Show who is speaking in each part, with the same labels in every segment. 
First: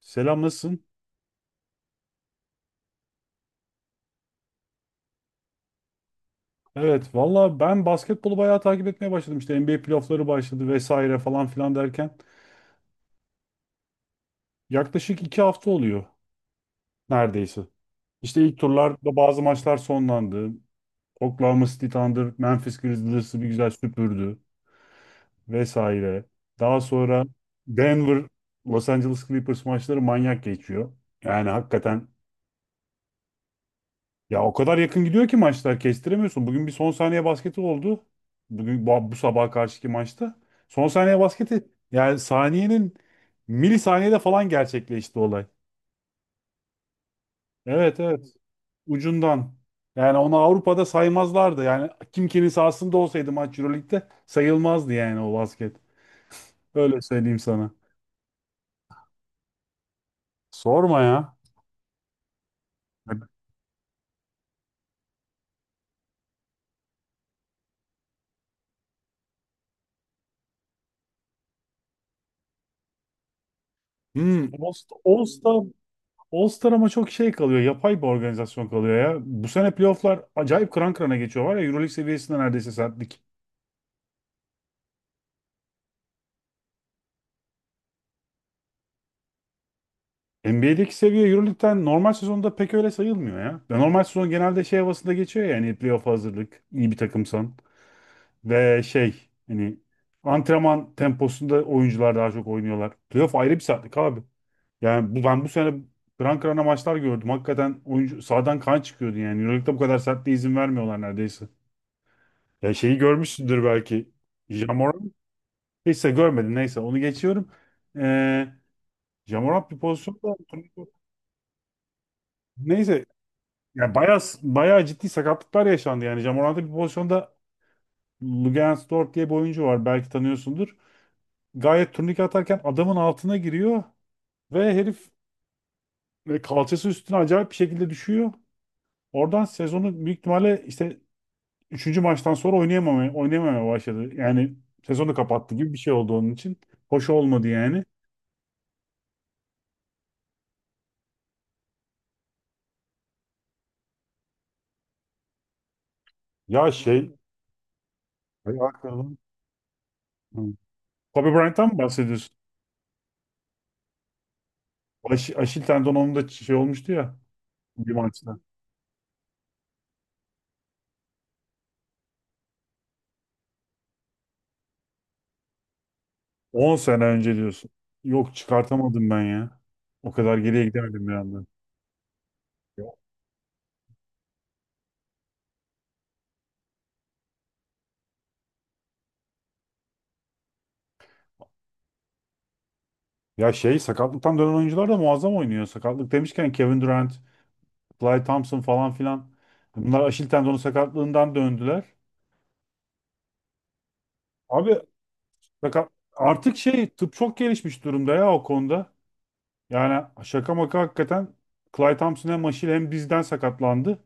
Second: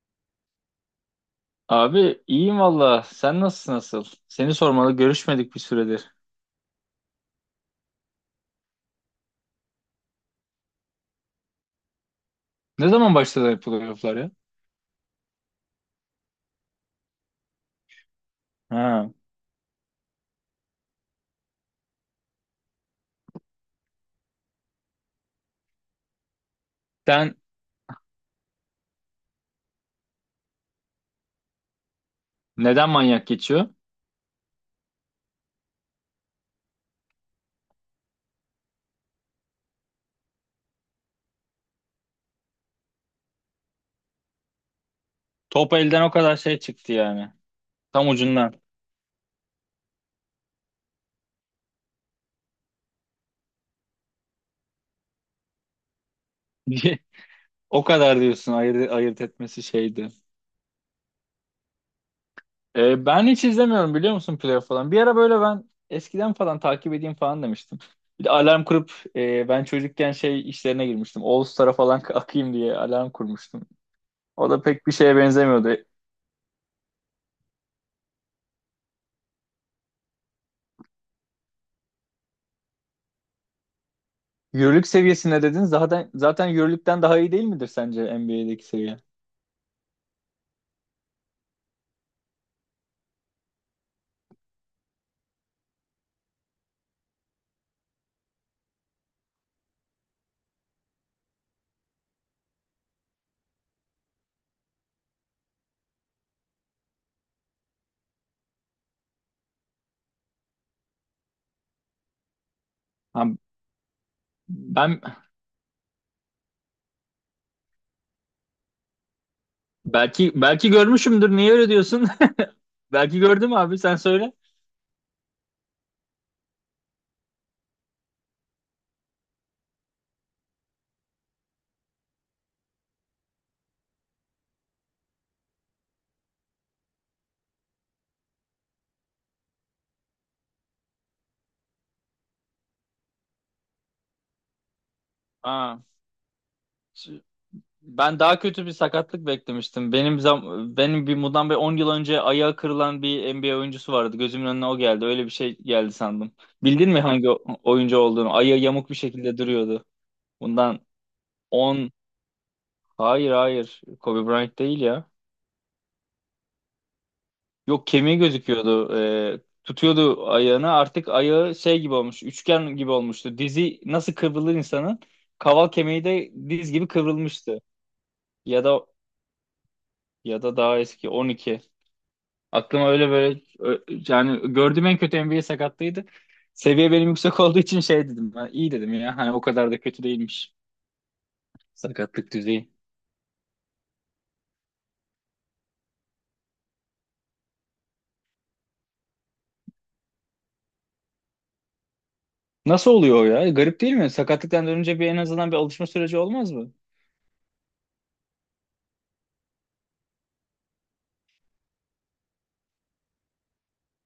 Speaker 1: Selam nasılsın?
Speaker 2: Abi iyiyim valla. Sen nasılsın nasıl? Seni sormalı, görüşmedik bir süredir.
Speaker 1: Evet valla ben basketbolu bayağı takip etmeye başladım. İşte NBA playoffları başladı vesaire falan filan derken.
Speaker 2: Ne zaman başladı playofflar ya?
Speaker 1: Yaklaşık 2 hafta oluyor neredeyse. İşte ilk
Speaker 2: Ha.
Speaker 1: turlarda bazı maçlar sonlandı. Oklahoma City Thunder, Memphis Grizzlies'ı bir güzel süpürdü vesaire. Daha sonra
Speaker 2: Sen
Speaker 1: Denver, Los Angeles Clippers maçları manyak geçiyor. Yani hakikaten.
Speaker 2: Neden manyak geçiyor?
Speaker 1: Ya o kadar yakın gidiyor ki maçlar kestiremiyorsun. Bugün bir son saniye basketi oldu. Bugün bu sabaha karşıki maçta. Son saniye basketi yani saniyenin milisaniyede falan gerçekleşti olay.
Speaker 2: Top elden o kadar şey çıktı yani.
Speaker 1: Evet,
Speaker 2: Tam
Speaker 1: evet,
Speaker 2: ucundan.
Speaker 1: ucundan. Yani onu Avrupa'da saymazlardı. Yani kim kimin sahasında olsaydı maç Euroleague'de sayılmazdı yani o basket. Öyle söyleyeyim sana.
Speaker 2: O kadar diyorsun, ayırt etmesi şeydi.
Speaker 1: Sorma ya.
Speaker 2: Ben hiç izlemiyorum biliyor musun, playoff falan. Bir ara böyle ben eskiden falan takip edeyim falan demiştim. Bir de alarm kurup ben çocukken şey işlerine girmiştim. All Star'a falan akayım diye alarm kurmuştum.
Speaker 1: Hmm,
Speaker 2: O da pek bir şeye
Speaker 1: All Star,
Speaker 2: benzemiyordu.
Speaker 1: All-Star ama çok şey kalıyor. Yapay bir organizasyon kalıyor ya. Bu sene playofflar acayip kıran kırana geçiyor var ya. Euroleague seviyesinde neredeyse sertlik.
Speaker 2: Euroleague seviyesine dedin, zaten Euroleague'den daha iyi değil midir sence NBA'deki seviye?
Speaker 1: NBA'deki seviye Euroleague'den normal sezonda pek öyle sayılmıyor ya. Ya normal sezon genelde şey havasında geçiyor ya. Hani playoff hazırlık, iyi bir takımsan. Ve şey hani antrenman temposunda oyuncular daha çok oynuyorlar. Playoff ayrı bir sertlik abi. Yani bu, ben bu sene kıran kırana maçlar gördüm. Hakikaten oyuncu sahadan kan çıkıyordu yani. Euroleague'de bu kadar sertliğe izin vermiyorlar neredeyse. Ya şeyi
Speaker 2: Ha,
Speaker 1: görmüşsündür belki.
Speaker 2: ben
Speaker 1: Jamoran. Neyse görmedin neyse onu geçiyorum. Ee, Jamoran bir
Speaker 2: belki
Speaker 1: pozisyonda
Speaker 2: belki görmüşümdür. Niye öyle diyorsun?
Speaker 1: neyse
Speaker 2: Belki gördüm abi,
Speaker 1: ya
Speaker 2: sen
Speaker 1: bayağı
Speaker 2: söyle.
Speaker 1: bayağı ciddi sakatlıklar yaşandı yani Jamoran'da bir pozisyonda Lugens Dort diye bir oyuncu var belki tanıyorsundur. Gayet turnike atarken adamın altına giriyor ve herif kalçası üstüne acayip bir şekilde düşüyor. Oradan sezonu büyük ihtimalle işte üçüncü maçtan sonra oynayamamaya başladı. Yani sezonu kapattı gibi bir
Speaker 2: Aa,
Speaker 1: şey oldu onun için. Hoş
Speaker 2: ş-
Speaker 1: olmadı yani.
Speaker 2: ben daha kötü bir sakatlık beklemiştim. Benim bundan 10 yıl önce ayağı kırılan bir NBA oyuncusu vardı. Gözümün önüne o geldi. Öyle bir şey geldi sandım.
Speaker 1: Ya
Speaker 2: Bildin mi
Speaker 1: şey, mı?
Speaker 2: hangi oyuncu olduğunu?
Speaker 1: ay
Speaker 2: Ayağı yamuk bir
Speaker 1: hakikaten.
Speaker 2: şekilde duruyordu.
Speaker 1: Hı.
Speaker 2: Bundan
Speaker 1: Kobe Bryant'tan mı
Speaker 2: 10...
Speaker 1: bahsediyorsun?
Speaker 2: Hayır, hayır. Kobe Bryant değil ya.
Speaker 1: Aşil tendonunda şey olmuştu ya
Speaker 2: Yok,
Speaker 1: bir
Speaker 2: kemiği
Speaker 1: maçta.
Speaker 2: gözüküyordu. Tutuyordu ayağını. Artık ayağı şey gibi olmuş. Üçgen gibi olmuştu. Dizi nasıl kıvrılır insanın? Kaval kemiği de diz
Speaker 1: 10
Speaker 2: gibi
Speaker 1: sene önce
Speaker 2: kıvrılmıştı.
Speaker 1: diyorsun. Yok
Speaker 2: Ya da
Speaker 1: çıkartamadım ben ya. O kadar
Speaker 2: ya da
Speaker 1: geriye
Speaker 2: daha
Speaker 1: gidemedim
Speaker 2: eski,
Speaker 1: bir anda.
Speaker 2: 12. Aklıma öyle böyle yani gördüğüm en kötü NBA sakatlığıydı. Seviye benim yüksek olduğu için şey dedim. Ben iyi dedim ya, hani o kadar da kötü değilmiş sakatlık düzeyi.
Speaker 1: Ya şey sakatlıktan dönen oyuncular da muazzam oynuyor. Sakatlık demişken Kevin Durant, Klay Thompson falan filan. Bunlar Aşil tendonu sakatlığından döndüler.
Speaker 2: Nasıl oluyor o ya? Garip değil mi? Sakatlıktan
Speaker 1: Abi
Speaker 2: dönünce bir, en azından bir alışma süreci olmaz
Speaker 1: artık
Speaker 2: mı?
Speaker 1: şey tıp çok gelişmiş durumda ya o konuda. Yani şaka maka hakikaten Klay Thompson hem Aşil hem dizden sakatlandı.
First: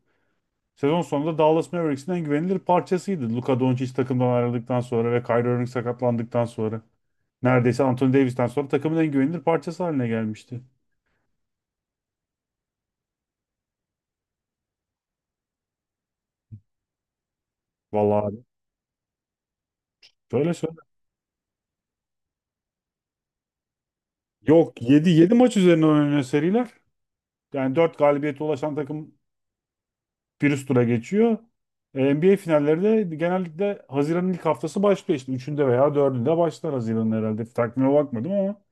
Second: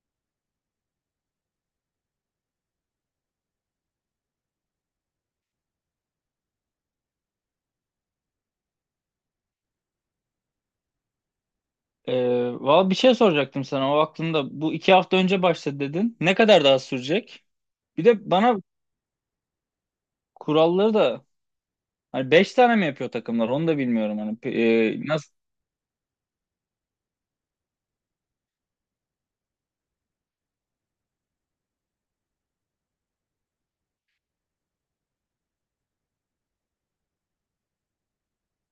Speaker 1: Sezon sonunda Dallas Mavericks'in en güvenilir parçasıydı. Luka Doncic takımdan ayrıldıktan sonra ve Kyrie Irving sakatlandıktan sonra. Neredeyse Anthony Davis'ten sonra takımın en güvenilir parçası haline gelmişti.
Speaker 2: Valla bir şey soracaktım sana, o aklımda. Bu 2 hafta önce başladı dedin. Ne kadar daha sürecek? Bir
Speaker 1: Vallahi
Speaker 2: de
Speaker 1: abi.
Speaker 2: bana
Speaker 1: Şöyle söyle.
Speaker 2: kuralları da, hani beş tane mi yapıyor takımlar, onu da bilmiyorum. Hani
Speaker 1: Yok yedi
Speaker 2: nasıl
Speaker 1: yedi maç üzerine oynanıyor seriler. Yani 4 galibiyete ulaşan takım bir üst tura geçiyor. NBA finalleri de genellikle Haziran'ın ilk haftası başlıyor işte. Üçünde veya dördünde başlar Haziran'ın herhalde. Takvime bakmadım ama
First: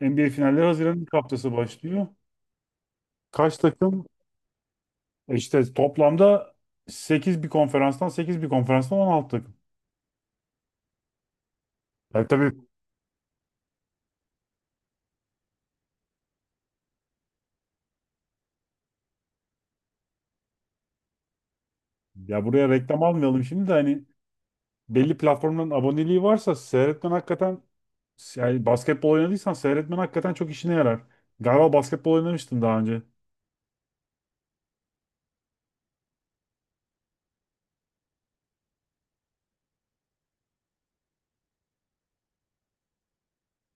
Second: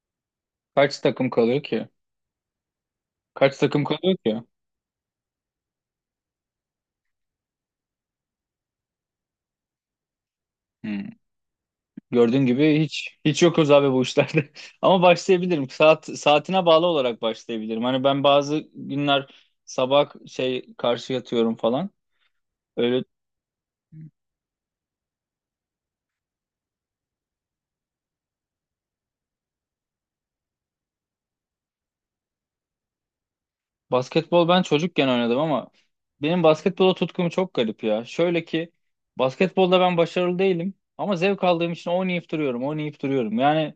Speaker 1: NBA finalleri
Speaker 2: kaç
Speaker 1: Haziran'ın ilk
Speaker 2: takım
Speaker 1: haftası
Speaker 2: kalıyor ki?
Speaker 1: başlıyor. Kaç
Speaker 2: Kaç takım
Speaker 1: takım?
Speaker 2: kalıyor ki?
Speaker 1: İşte toplamda sekiz bir konferanstan 16 takım.
Speaker 2: Hmm.
Speaker 1: Ya
Speaker 2: Gördüğün
Speaker 1: tabii
Speaker 2: gibi hiç yokuz abi bu işlerde. Ama başlayabilirim. Saat, saatine bağlı olarak başlayabilirim. Hani ben bazı günler sabah şey karşı yatıyorum falan.
Speaker 1: ya buraya reklam
Speaker 2: Öyle...
Speaker 1: almayalım şimdi de hani belli platformların aboneliği varsa seyretmen hakikaten yani basketbol oynadıysan seyretmen hakikaten çok işine yarar. Galiba basketbol oynamıştın daha önce.
Speaker 2: Basketbol ben çocukken oynadım ama benim basketbola tutkum çok garip ya. Şöyle ki, basketbolda ben başarılı değilim ama zevk aldığım için oynayıp duruyorum. Yani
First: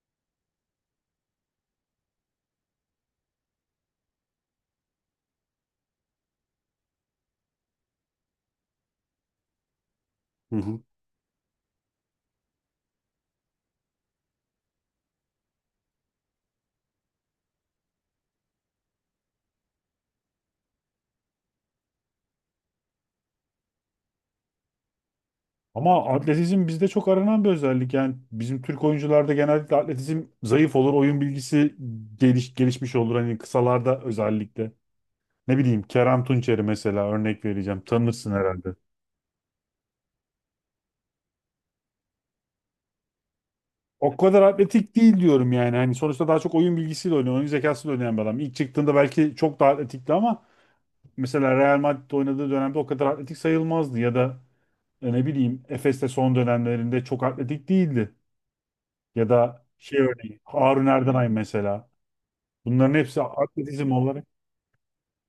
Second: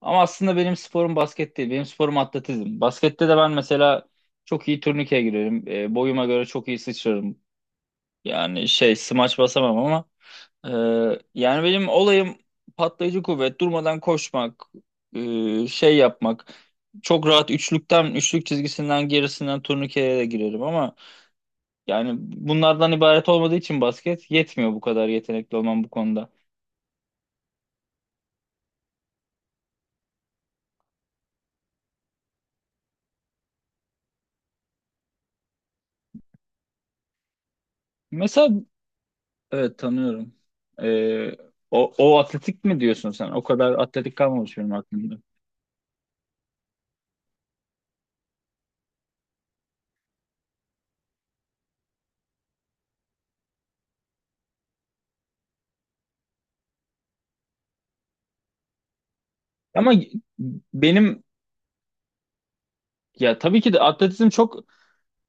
Speaker 2: ama aslında benim sporum basket değil, benim sporum atletizm. Baskette de ben mesela çok iyi turnikeye girerim, boyuma göre çok iyi sıçrarım. Yani şey, smaç basamam ama
Speaker 1: Hı hı.
Speaker 2: ee, yani benim olayım patlayıcı kuvvet, durmadan koşmak, şey yapmak. Çok rahat üçlük çizgisinden gerisinden turnikeye de girerim ama yani bunlardan ibaret olmadığı için basket yetmiyor, bu kadar yetenekli olmam bu
Speaker 1: Ama
Speaker 2: konuda.
Speaker 1: atletizm bizde çok aranan bir özellik. Yani bizim Türk oyuncularda genellikle atletizm zayıf olur, oyun bilgisi gelişmiş olur. Hani kısalarda özellikle. Ne bileyim Kerem Tunçeri mesela örnek vereceğim. Tanırsın
Speaker 2: Mesela
Speaker 1: herhalde.
Speaker 2: evet, tanıyorum. Ee, O, o atletik mi diyorsun sen? O kadar
Speaker 1: O
Speaker 2: atletik
Speaker 1: kadar
Speaker 2: kalmamış benim
Speaker 1: atletik
Speaker 2: aklımda.
Speaker 1: değil diyorum yani. Hani sonuçta daha çok oyun bilgisiyle oynuyor, oyun zekasıyla oynayan bir adam. İlk çıktığında belki çok daha atletikti ama mesela Real Madrid'de oynadığı dönemde o kadar atletik sayılmazdı ya da ne bileyim Efes'te son dönemlerinde çok atletik değildi. Ya da
Speaker 2: Ama
Speaker 1: şey örneği Harun
Speaker 2: benim
Speaker 1: Erdenay mesela. Bunların hepsi
Speaker 2: Ya tabii ki de
Speaker 1: atletizm olarak.
Speaker 2: atletizm çok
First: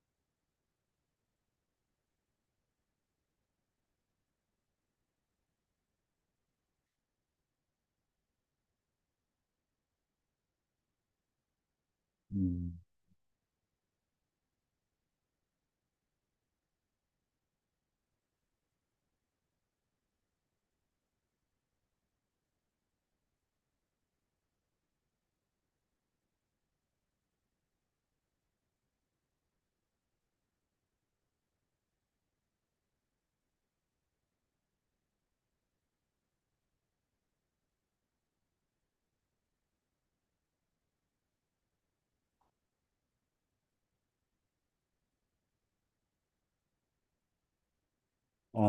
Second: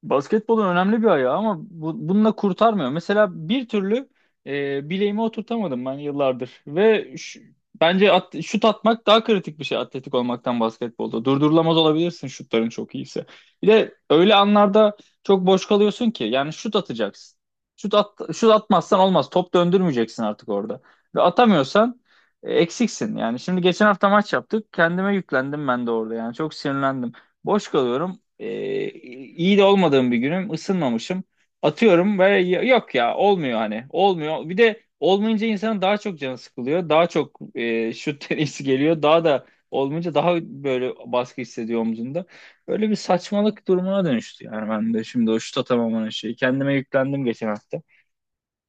Speaker 2: basketbolun önemli bir ayağı ama bununla kurtarmıyor. Mesela bir türlü bileğimi oturtamadım ben yıllardır. Bence şut atmak daha kritik bir şey atletik olmaktan basketbolda. Durdurulamaz olabilirsin şutların
Speaker 1: Hmm,
Speaker 2: çok iyiyse. Bir de öyle anlarda çok boş kalıyorsun ki, yani şut atacaksın. Şut atmazsan olmaz. Top döndürmeyeceksin artık orada. Ve atamıyorsan, eksiksin. Yani şimdi geçen hafta maç yaptık. Kendime yüklendim ben de orada, yani çok sinirlendim. Boş kalıyorum. İyi de olmadığım bir günüm, ısınmamışım. Atıyorum böyle, yok ya, olmuyor, hani olmuyor. Bir de olmayınca insanın daha çok canı sıkılıyor. Daha çok şut deneyesi geliyor. Daha da olmayınca daha böyle baskı hissediyor omzunda. Böyle bir saçmalık durumuna dönüştü yani ben de şimdi, o şut atamamanın şeyi. Kendime yüklendim geçen hafta.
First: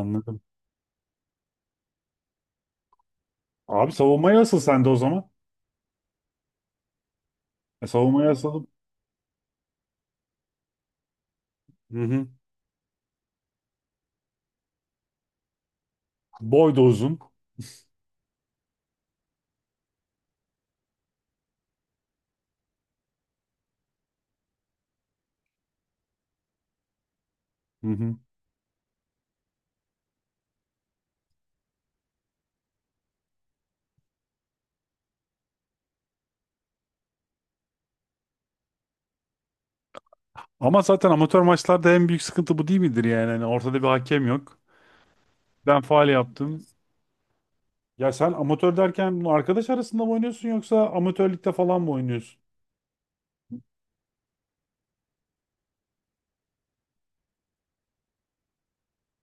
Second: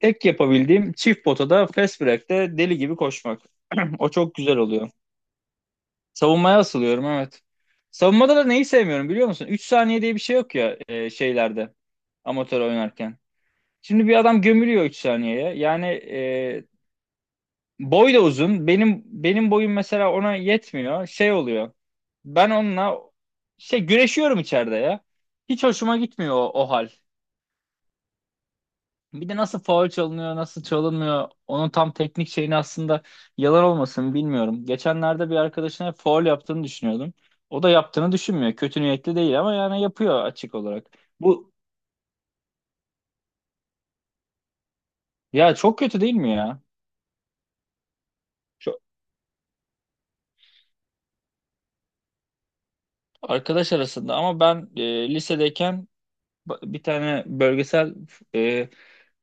Speaker 2: Tek yapabildiğim çift potada fast break'te deli gibi koşmak.
Speaker 1: Abi
Speaker 2: O çok
Speaker 1: savunmaya
Speaker 2: güzel
Speaker 1: asıl sen de
Speaker 2: oluyor.
Speaker 1: o zaman.
Speaker 2: Savunmaya asılıyorum evet.
Speaker 1: Savunmaya
Speaker 2: Savunmada da neyi
Speaker 1: asıl.
Speaker 2: sevmiyorum biliyor musun? 3 saniye diye bir şey yok ya şeylerde,
Speaker 1: Hı hı.
Speaker 2: amatör oynarken. Şimdi bir adam gömülüyor 3 saniyeye. Yani
Speaker 1: Boy da uzun.
Speaker 2: boy da uzun. Benim boyum mesela ona yetmiyor. Şey oluyor. Ben onunla şey, güreşiyorum içeride ya. Hiç hoşuma gitmiyor o, o hal.
Speaker 1: Hı hı.
Speaker 2: Bir de nasıl faul çalınıyor, nasıl çalınmıyor, onun tam teknik şeyini aslında yalan olmasın, bilmiyorum. Geçenlerde bir arkadaşına faul yaptığını düşünüyordum. O da yaptığını düşünmüyor. Kötü niyetli değil ama yani yapıyor, açık
Speaker 1: Ama
Speaker 2: olarak.
Speaker 1: zaten amatör
Speaker 2: Bu
Speaker 1: maçlarda en büyük sıkıntı bu değil midir yani? Hani ortada bir hakem yok.
Speaker 2: Ya çok
Speaker 1: Ben
Speaker 2: kötü
Speaker 1: faal
Speaker 2: değil mi ya?
Speaker 1: yaptım. Ya sen
Speaker 2: Şu
Speaker 1: amatör derken bunu arkadaş arasında mı oynuyorsun yoksa amatörlükte falan mı oynuyorsun?
Speaker 2: Arkadaş arasında, ama ben lisedeyken bir tane bölgesel, e,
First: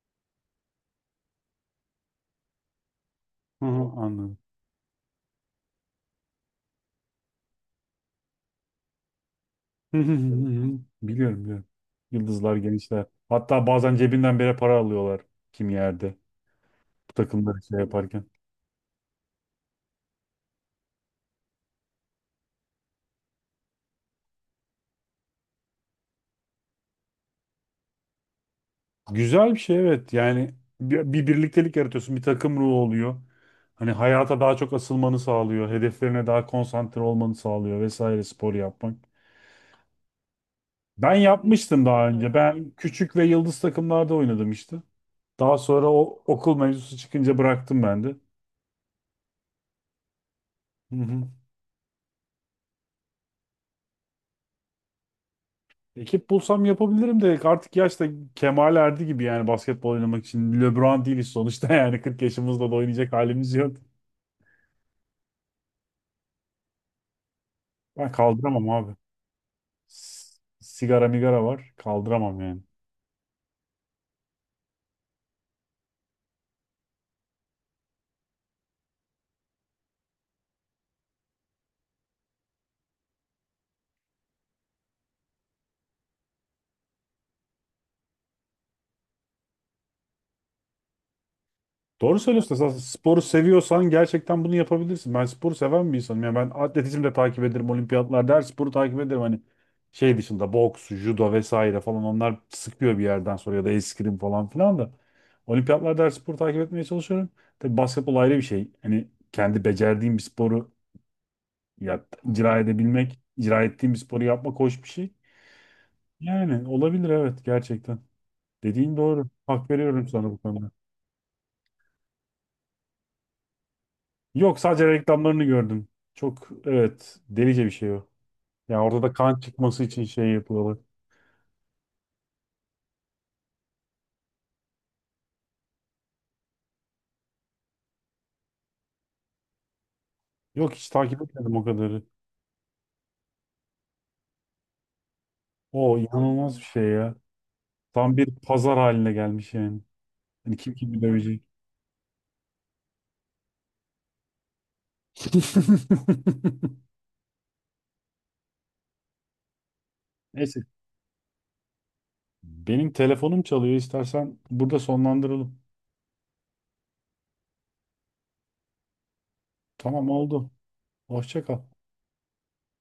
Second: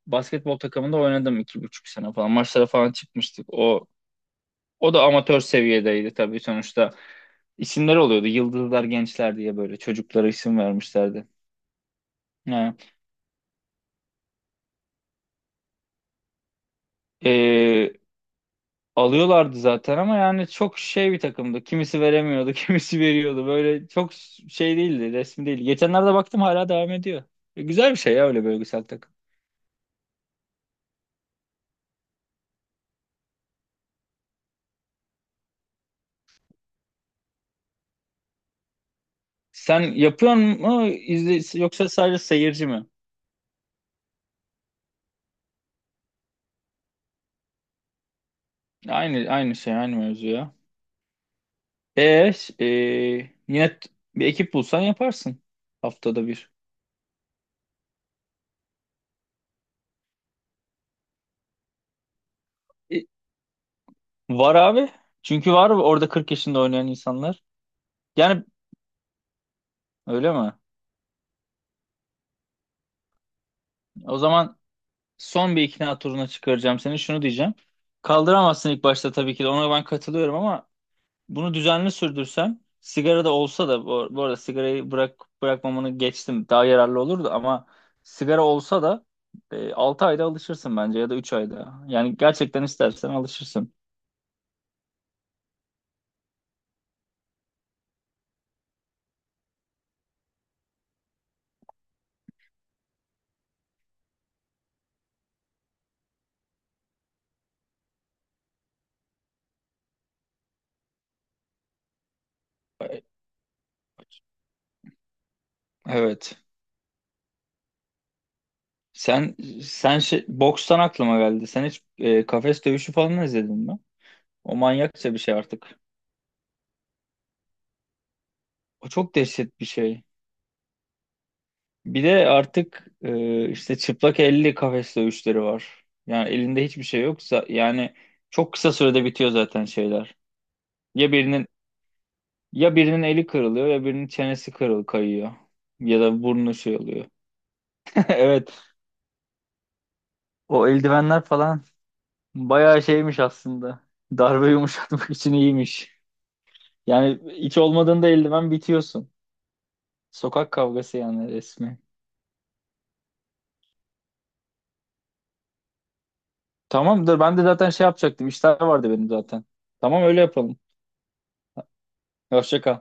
Speaker 2: basketbol takımında oynadım 2,5 sene falan. Maçlara falan çıkmıştık.
Speaker 1: Hı hı, anladım.
Speaker 2: O da amatör seviyedeydi tabii sonuçta. İsimler oluyordu. Yıldızlar, Gençler diye böyle
Speaker 1: Hı hı
Speaker 2: çocuklara
Speaker 1: hı
Speaker 2: isim
Speaker 1: hı hı.
Speaker 2: vermişlerdi.
Speaker 1: Biliyorum, biliyorum. Yıldızlar
Speaker 2: Yani,
Speaker 1: gençler. Hatta bazen cebinden bile para alıyorlar kim yerde. Bu takımları şey
Speaker 2: eee,
Speaker 1: yaparken.
Speaker 2: alıyorlardı zaten ama yani çok şey bir takımdı. Kimisi veremiyordu, kimisi veriyordu. Böyle çok şey değildi, resmi değil. Geçenlerde baktım, hala devam ediyor. E, güzel bir şey ya öyle bölgesel takım.
Speaker 1: Güzel bir şey evet. Yani bir birliktelik yaratıyorsun. Bir takım ruhu oluyor. Hani hayata daha çok asılmanı sağlıyor. Hedeflerine daha konsantre olmanı sağlıyor vesaire spor yapmak.
Speaker 2: Sen yapıyor mu
Speaker 1: Ben
Speaker 2: izle,
Speaker 1: yapmıştım
Speaker 2: yoksa
Speaker 1: daha
Speaker 2: sadece
Speaker 1: önce.
Speaker 2: seyirci
Speaker 1: Ben
Speaker 2: mi?
Speaker 1: küçük ve yıldız takımlarda oynadım işte. Daha sonra o okul mevzusu çıkınca bıraktım ben de.
Speaker 2: Aynı şey, aynı mevzu ya.
Speaker 1: Hı hı.
Speaker 2: E, ş- e, Yine bir ekip bulsan yaparsın, haftada
Speaker 1: Ekip
Speaker 2: bir.
Speaker 1: bulsam yapabilirim de artık yaş da kemale erdi gibi yani basketbol oynamak için. LeBron değiliz sonuçta yani 40 yaşımızda da oynayacak halimiz yok.
Speaker 2: Var abi. Çünkü var orada 40 yaşında oynayan insanlar.
Speaker 1: Ben
Speaker 2: Yani
Speaker 1: kaldıramam abi.
Speaker 2: öyle
Speaker 1: S-
Speaker 2: mi?
Speaker 1: Sigara migara var kaldıramam yani.
Speaker 2: O zaman son bir ikna turuna çıkaracağım seni. Şunu diyeceğim. Kaldıramazsın ilk başta tabii ki de. Ona ben katılıyorum ama bunu düzenli sürdürsen, sigara da olsa da, bu, bu arada sigarayı bırak bırakmamanı geçtim, daha yararlı olurdu ama, sigara olsa da 6 ayda alışırsın bence ya da 3 ayda. Yani
Speaker 1: Doğru söylüyorsun.
Speaker 2: gerçekten
Speaker 1: Esas
Speaker 2: istersen
Speaker 1: sporu
Speaker 2: alışırsın.
Speaker 1: seviyorsan gerçekten bunu yapabilirsin. Ben sporu seven bir insanım. Yani ben atletizm de takip ederim, olimpiyatlarda her sporu takip ederim. Hani şey dışında boks, judo vesaire falan onlar sıkıyor bir yerden sonra ya da eskrim falan filan da. Olimpiyatlarda her sporu takip etmeye çalışıyorum. Tabii basketbol ayrı bir şey. Hani kendi becerdiğim bir sporu ya, icra edebilmek, icra ettiğim bir sporu yapmak hoş bir şey.
Speaker 2: Evet.
Speaker 1: Yani olabilir evet, gerçekten. Dediğin doğru.
Speaker 2: Sen
Speaker 1: Hak
Speaker 2: sen
Speaker 1: veriyorum sana
Speaker 2: şey,
Speaker 1: bu konuda.
Speaker 2: bokstan aklıma geldi. Sen hiç kafes dövüşü falan izledin mi? O
Speaker 1: Yok, sadece
Speaker 2: manyakça bir şey
Speaker 1: reklamlarını
Speaker 2: artık.
Speaker 1: gördüm. Çok evet, delice bir şey o. Yani
Speaker 2: O
Speaker 1: orada da
Speaker 2: çok
Speaker 1: kan
Speaker 2: dehşet bir
Speaker 1: çıkması
Speaker 2: şey.
Speaker 1: için şey yapıyorlar.
Speaker 2: Bir de artık işte çıplak elli kafes dövüşleri var. Yani elinde hiçbir şey yoksa yani çok kısa sürede bitiyor zaten şeyler.
Speaker 1: Yok, hiç
Speaker 2: Ya
Speaker 1: takip
Speaker 2: birinin
Speaker 1: etmedim o kadarı.
Speaker 2: ya birinin eli kırılıyor, ya birinin çenesi kayıyor
Speaker 1: O
Speaker 2: ya da burnu
Speaker 1: inanılmaz bir
Speaker 2: şey
Speaker 1: şey
Speaker 2: oluyor.
Speaker 1: ya. Tam bir
Speaker 2: Evet.
Speaker 1: pazar haline gelmiş yani. Hani
Speaker 2: O
Speaker 1: kim kimi
Speaker 2: eldivenler
Speaker 1: dövecek.
Speaker 2: falan bayağı şeymiş aslında. Darbe yumuşatmak için iyiymiş. Yani hiç olmadığında eldiven, bitiyorsun. Sokak
Speaker 1: Neyse.
Speaker 2: kavgası yani, resmi.
Speaker 1: Benim telefonum çalıyor. İstersen burada sonlandıralım.
Speaker 2: Tamamdır. Ben de zaten şey yapacaktım, İşler vardı benim zaten. Tamam,
Speaker 1: Tamam,
Speaker 2: öyle
Speaker 1: oldu.
Speaker 2: yapalım.
Speaker 1: Hoşça kal.
Speaker 2: Hoşça kal.